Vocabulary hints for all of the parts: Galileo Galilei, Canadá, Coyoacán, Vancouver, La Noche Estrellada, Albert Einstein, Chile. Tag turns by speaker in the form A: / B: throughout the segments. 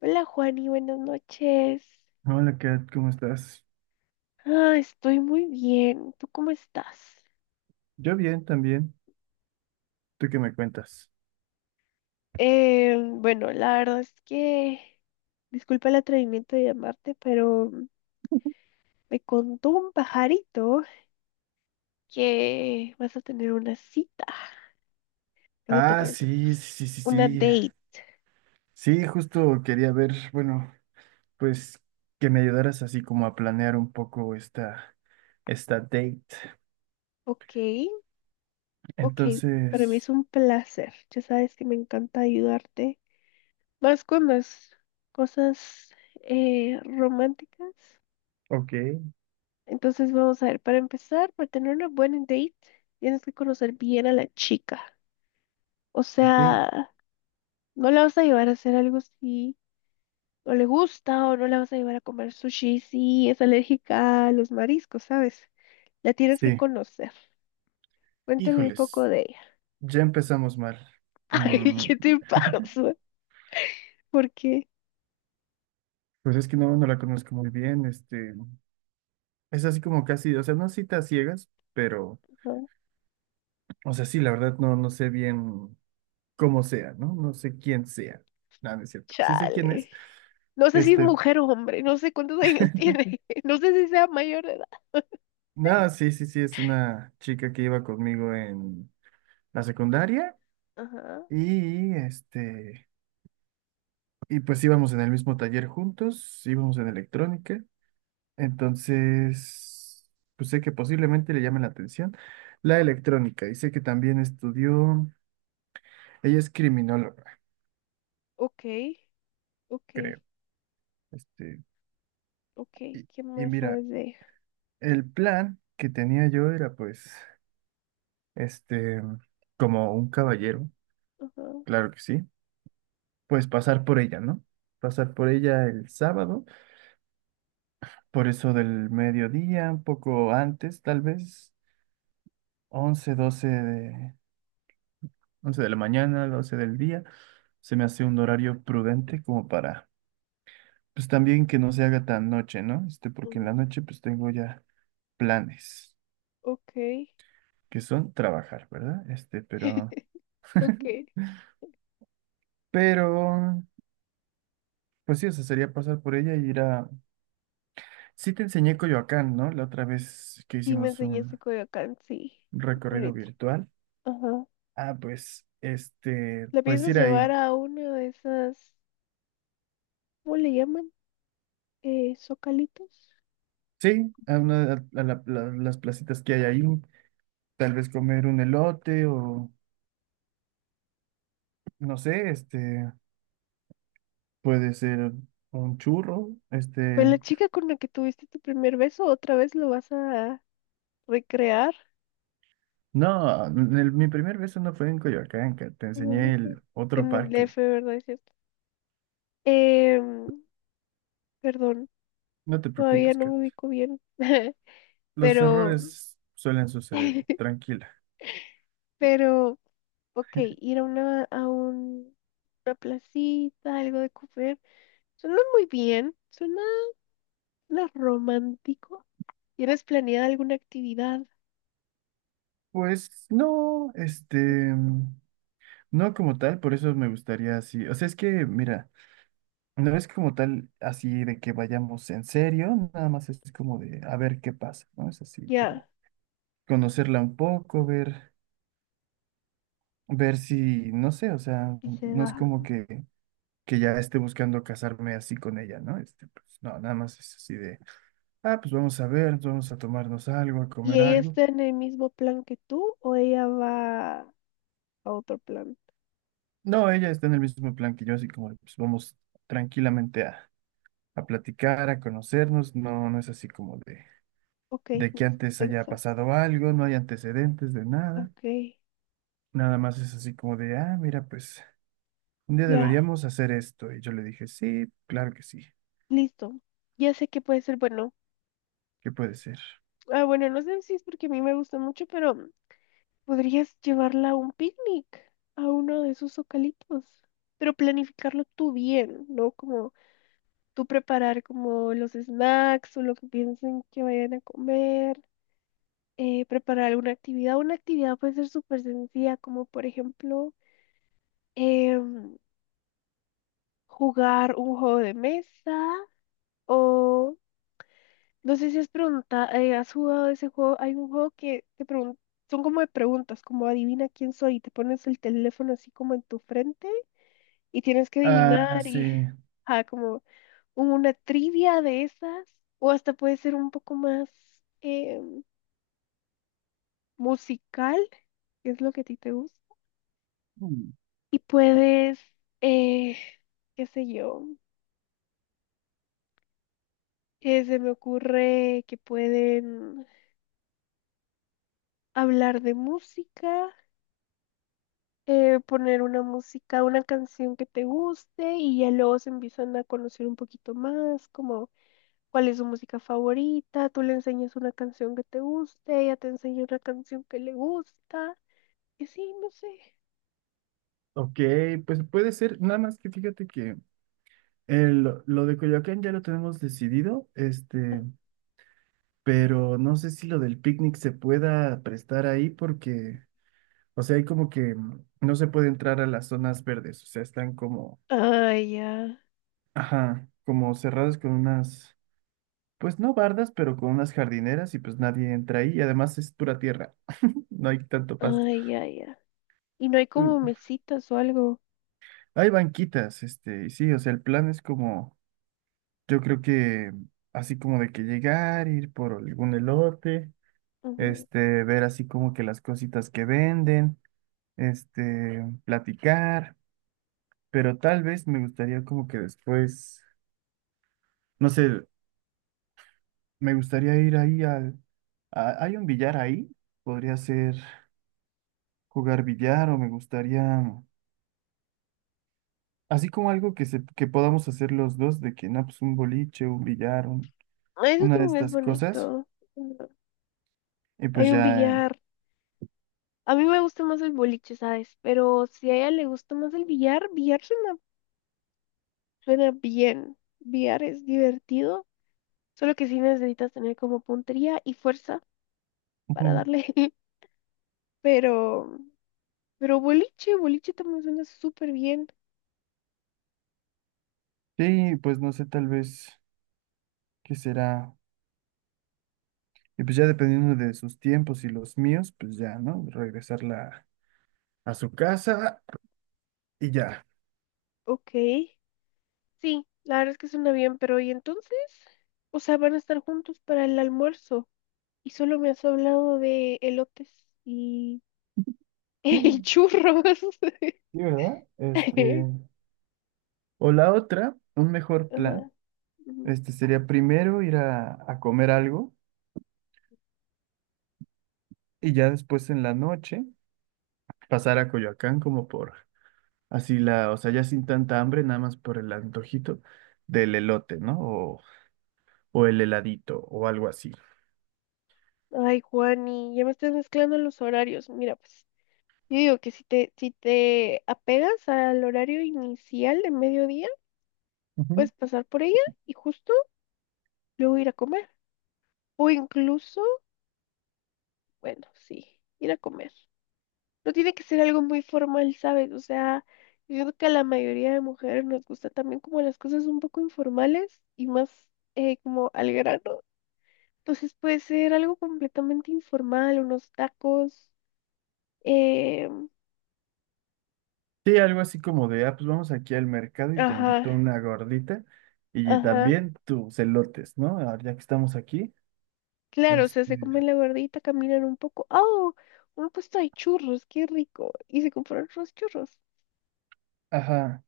A: Hola Juani, buenas noches.
B: Hola Kat, ¿cómo estás?
A: Estoy muy bien. ¿Tú cómo estás?
B: Yo bien también. ¿Tú qué me cuentas?
A: Bueno, la verdad es que disculpa el atrevimiento de llamarte, pero me contó un pajarito que vas a tener una cita, vas a
B: Ah,
A: tener
B: sí, sí, sí, sí.
A: una
B: Sí,
A: date.
B: sí, justo quería ver, bueno, pues que me ayudaras así como a planear un poco esta date.
A: Ok, ok, para mí es
B: Entonces,
A: un placer. Ya sabes que me encanta ayudarte. Más con las cosas románticas.
B: ok,
A: Entonces vamos a ver, para empezar, para tener una buena date, tienes que conocer bien a la chica. O
B: ok,
A: sea, no la vas a llevar a hacer algo si no le gusta o no la vas a llevar a comer sushi si es alérgica a los mariscos, ¿sabes? La tienes que
B: sí.
A: conocer. Cuéntame un poco
B: Híjoles,
A: de ella.
B: ya empezamos mal.
A: Ay,
B: Mm,
A: ¿qué te pasa? ¿Por qué?
B: pues es que no la conozco muy bien. Este, es así como casi, o sea, no citas ciegas, pero,
A: No,
B: o sea, sí, la verdad no sé bien. Como sea, ¿no? No sé quién sea. Nada, no es cierto. Sí sé quién
A: chale.
B: es.
A: No sé si es
B: Este,
A: mujer o hombre, no sé cuántos años tiene, no sé si sea mayor de edad.
B: nada, sí, sí, sí, es una chica que iba conmigo en la secundaria
A: Ajá,
B: y este, y pues íbamos en el mismo taller juntos, íbamos en electrónica. Entonces, pues sé que posiblemente le llame la atención la electrónica y sé que también estudió, ella es criminóloga,
A: ok, ok,
B: creo. Este,
A: ok,
B: y,
A: ¿qué
B: y
A: más
B: mira,
A: sabes de ella?
B: el plan que tenía yo era pues este, como un caballero,
A: Ajá.
B: claro que sí, pues pasar por ella, ¿no? Pasar por ella el sábado, por eso del mediodía, un poco antes, tal vez, 11 12 de, once de la mañana, doce del día, se me hace un horario prudente como para, pues también que no se haga tan noche, ¿no? Este, porque en
A: Mm,
B: la noche pues tengo ya planes,
A: ok.
B: que son trabajar, ¿verdad? Este, pero,
A: Ok.
B: pero, pues sí, eso sería pasar por ella y ir a. Sí te enseñé Coyoacán, ¿no? La otra vez que
A: Sí, me
B: hicimos
A: enseñaste
B: un
A: Coyoacán, sí.
B: recorrido
A: Bonito.
B: virtual.
A: Ajá.
B: Ah, pues, este,
A: ¿La
B: pues
A: piensas
B: ir
A: llevar
B: ahí.
A: a una de esas, ¿cómo le llaman? Zocalitos.
B: Sí, a, una- a la- la- las placitas que hay ahí. Tal vez comer un elote o, no sé, este, puede ser un churro.
A: Pues la
B: Este,
A: chica con la que tuviste tu primer beso, otra vez lo vas a recrear.
B: no, mi primer beso no fue en Coyoacán, Kat, te
A: ¿En dónde
B: enseñé
A: fue?
B: el otro
A: En el
B: parque.
A: DF, ¿verdad? Es cierto. Em, Perdón,
B: No te
A: todavía
B: preocupes,
A: no
B: Kat.
A: me ubico bien.
B: Los
A: Pero,
B: errores suelen suceder, tranquila.
A: pero, ok, ir a una, a un, una placita, algo de comer. Suena muy bien, suena, suena romántico. ¿Tienes planeada alguna actividad?
B: Pues no, este, no como tal, por eso me gustaría así. O sea, es que, mira, no es como tal así de que vayamos en serio, nada más es como de a ver qué pasa, ¿no? Es así como
A: Ya,
B: conocerla un poco, ver, si, no sé, o sea,
A: y se
B: no es
A: da.
B: como que ya esté buscando casarme así con ella, ¿no? Este, pues, no, nada más es así de, ah, pues vamos a ver, vamos a tomarnos algo, a
A: ¿Y
B: comer
A: ella
B: algo.
A: está en el mismo plan que tú o ella va a otro plan?
B: No, ella está en el mismo plan que yo, así como, de, pues vamos tranquilamente a, platicar, a conocernos, no, no es así como de
A: Ok,
B: de que
A: ni se
B: antes haya
A: piensa.
B: pasado algo, no hay antecedentes de nada.
A: Ok,
B: Nada más es así como de, ah, mira, pues un día
A: ya,
B: deberíamos hacer esto. Y yo le dije, sí, claro que sí,
A: listo. Ya sé que puede ser bueno.
B: qué puede ser.
A: Ah, bueno, no sé si es porque a mí me gusta mucho, pero podrías llevarla a un picnic, a uno de esos socalitos. Pero planificarlo tú bien, ¿no? Como tú preparar como los snacks o lo que piensen que vayan a comer, preparar alguna actividad. Una actividad puede ser súper sencilla, como por ejemplo em, jugar un juego de mesa o no sé si has preguntado, has jugado ese juego, hay un juego que son como de preguntas, como adivina quién soy, y te pones el teléfono así como en tu frente y tienes que
B: Ah,
A: adivinar
B: sí.
A: y, ah, como una trivia de esas, o hasta puede ser un poco más eh, musical, que es lo que a ti te gusta.
B: Mm,
A: Y puedes, eh, qué sé yo, se me ocurre que pueden hablar de música, poner una música, una canción que te guste y ya luego se empiezan a conocer un poquito más, como cuál es su música favorita, tú le enseñas una canción que te guste, ella te enseña una canción que le gusta, y sí, no sé.
B: Ok, pues puede ser, nada más que fíjate que lo de Coyoacán ya lo tenemos decidido, este, pero no sé si lo del picnic se pueda prestar ahí porque, o sea, hay como que no se puede entrar a las zonas verdes, o sea, están como.
A: Ay, ya.
B: Ajá, como cerradas con unas, pues no bardas, pero con unas jardineras y pues nadie entra ahí y además es pura tierra, no hay tanto pasto.
A: Ay, ya, ya. Y no hay como
B: Mm,
A: mesitas o algo.
B: Hay banquitas, este, y sí, o sea, el plan es como, yo creo que así como de que llegar, ir por algún elote,
A: Ujú.
B: este, ver así como que las cositas que venden, este, platicar, pero tal vez me gustaría como que después, no sé, me gustaría ir ahí hay un billar ahí, podría ser, jugar billar o me gustaría, así como algo que, que podamos hacer los dos, de que no, pues un boliche, un billar,
A: Ay, eso
B: una de
A: también es
B: estas cosas,
A: bonito. Ujú.
B: y pues
A: Hay un
B: ya,
A: billar. A mí me gusta más el boliche, ¿sabes? Pero si a ella le gusta más el billar, billar suena, suena bien. Billar es divertido. Solo que sí necesitas tener como puntería y fuerza para
B: ujú.
A: darle. Pero, pero boliche, boliche también suena súper bien.
B: Sí, pues no sé, tal vez qué será, y pues ya dependiendo de sus tiempos y los míos, pues ya, ¿no? Regresarla a su casa y ya.
A: Ok. Sí, la verdad es que suena bien, pero ¿y entonces? O sea, van a estar juntos para el almuerzo y solo me has hablado de elotes y, y
B: Mm.
A: churros.
B: Sí, ¿verdad? Este, o la otra, un mejor
A: Ajá,
B: plan,
A: ujú.
B: este sería primero ir a comer algo y ya después en la noche. Pasar a Coyoacán como por así la, o sea, ya sin tanta hambre, nada más por el antojito del elote, ¿no? O el heladito o algo así.
A: Ay, Juani, ya me estás mezclando los horarios. Mira, pues, yo digo que si te, si te apegas al horario inicial de mediodía,
B: Ujú.
A: puedes pasar por ella y justo luego ir a comer. O incluso, bueno, sí, ir a comer. No tiene que ser algo muy formal, ¿sabes? O sea, yo siento que a la mayoría de mujeres nos gusta también como las cosas un poco informales y más como al grano. Entonces puede ser algo completamente informal, unos tacos. eh,
B: Sí, algo así como de, ah, pues vamos aquí al mercado y te
A: ajá,
B: invito a una gordita y
A: ajá.
B: también tus elotes, ¿no? Ah, ya que estamos aquí,
A: Claro, o sea,
B: este,
A: se comen la gordita, caminan un poco. ¡Oh! Un puesto de churros, qué rico. Y se compraron unos churros.
B: ajá.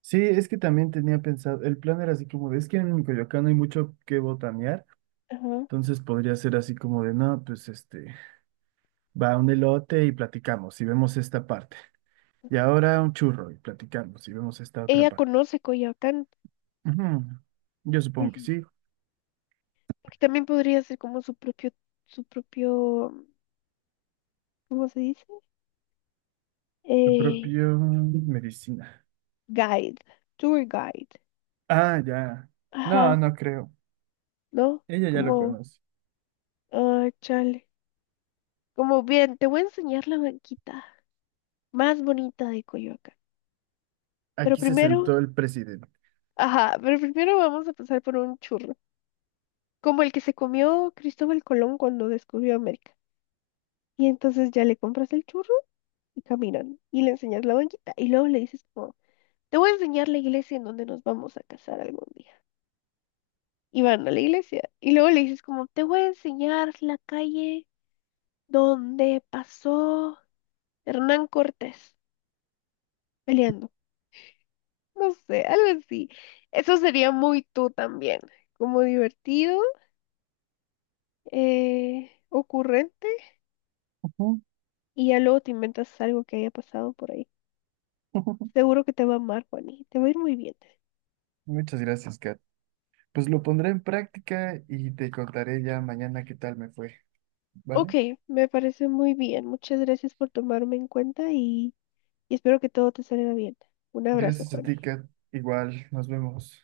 B: Sí, es que también tenía pensado, el plan era así como de, es que en Coyoacán no hay mucho que botanear,
A: Ajá.
B: entonces podría ser así como de, no, pues este, va un elote y platicamos y vemos esta parte. Y ahora un churro y platicamos y vemos esta otra
A: Ella
B: parte.
A: conoce Coyoacán.
B: Ujú. Yo supongo que
A: Sí.
B: sí.
A: Porque también podría ser como su propio, ¿cómo se dice?
B: Su
A: Eh,
B: propio medicina.
A: guide, tour guide.
B: Ah, ya. No,
A: Ajá,
B: no creo.
A: ¿no?
B: Ella ya
A: Mm.
B: lo
A: Como,
B: conoce.
A: ah, chale. Como bien, te voy a enseñar la banquita más bonita de Coyoacán. Pero
B: Aquí se
A: primero,
B: sentó el presidente.
A: ajá, pero primero vamos a pasar por un churro, como el que se comió Cristóbal Colón cuando descubrió América. Y entonces ya le compras el churro y caminan y le enseñas la banquita y luego le dices como, te voy a enseñar la iglesia en donde nos vamos a casar algún día. Y van a la iglesia y luego le dices como, te voy a enseñar la calle donde pasó Hernán Cortés peleando. No sé, algo así. Eso sería muy tú también, como divertido, ocurrente,
B: Ujú,
A: y ya luego te inventas algo que haya pasado por ahí.
B: ujú.
A: Seguro que te va a amar, Juani, te va a ir muy bien.
B: Muchas gracias, Kat. Pues lo pondré en práctica y te contaré ya mañana qué tal me fue, ¿vale?
A: Ok, me parece muy bien. Muchas gracias por tomarme en cuenta y espero que todo te salga bien. Un abrazo,
B: Gracias a
A: Juani.
B: ti, Kat. Igual, nos vemos.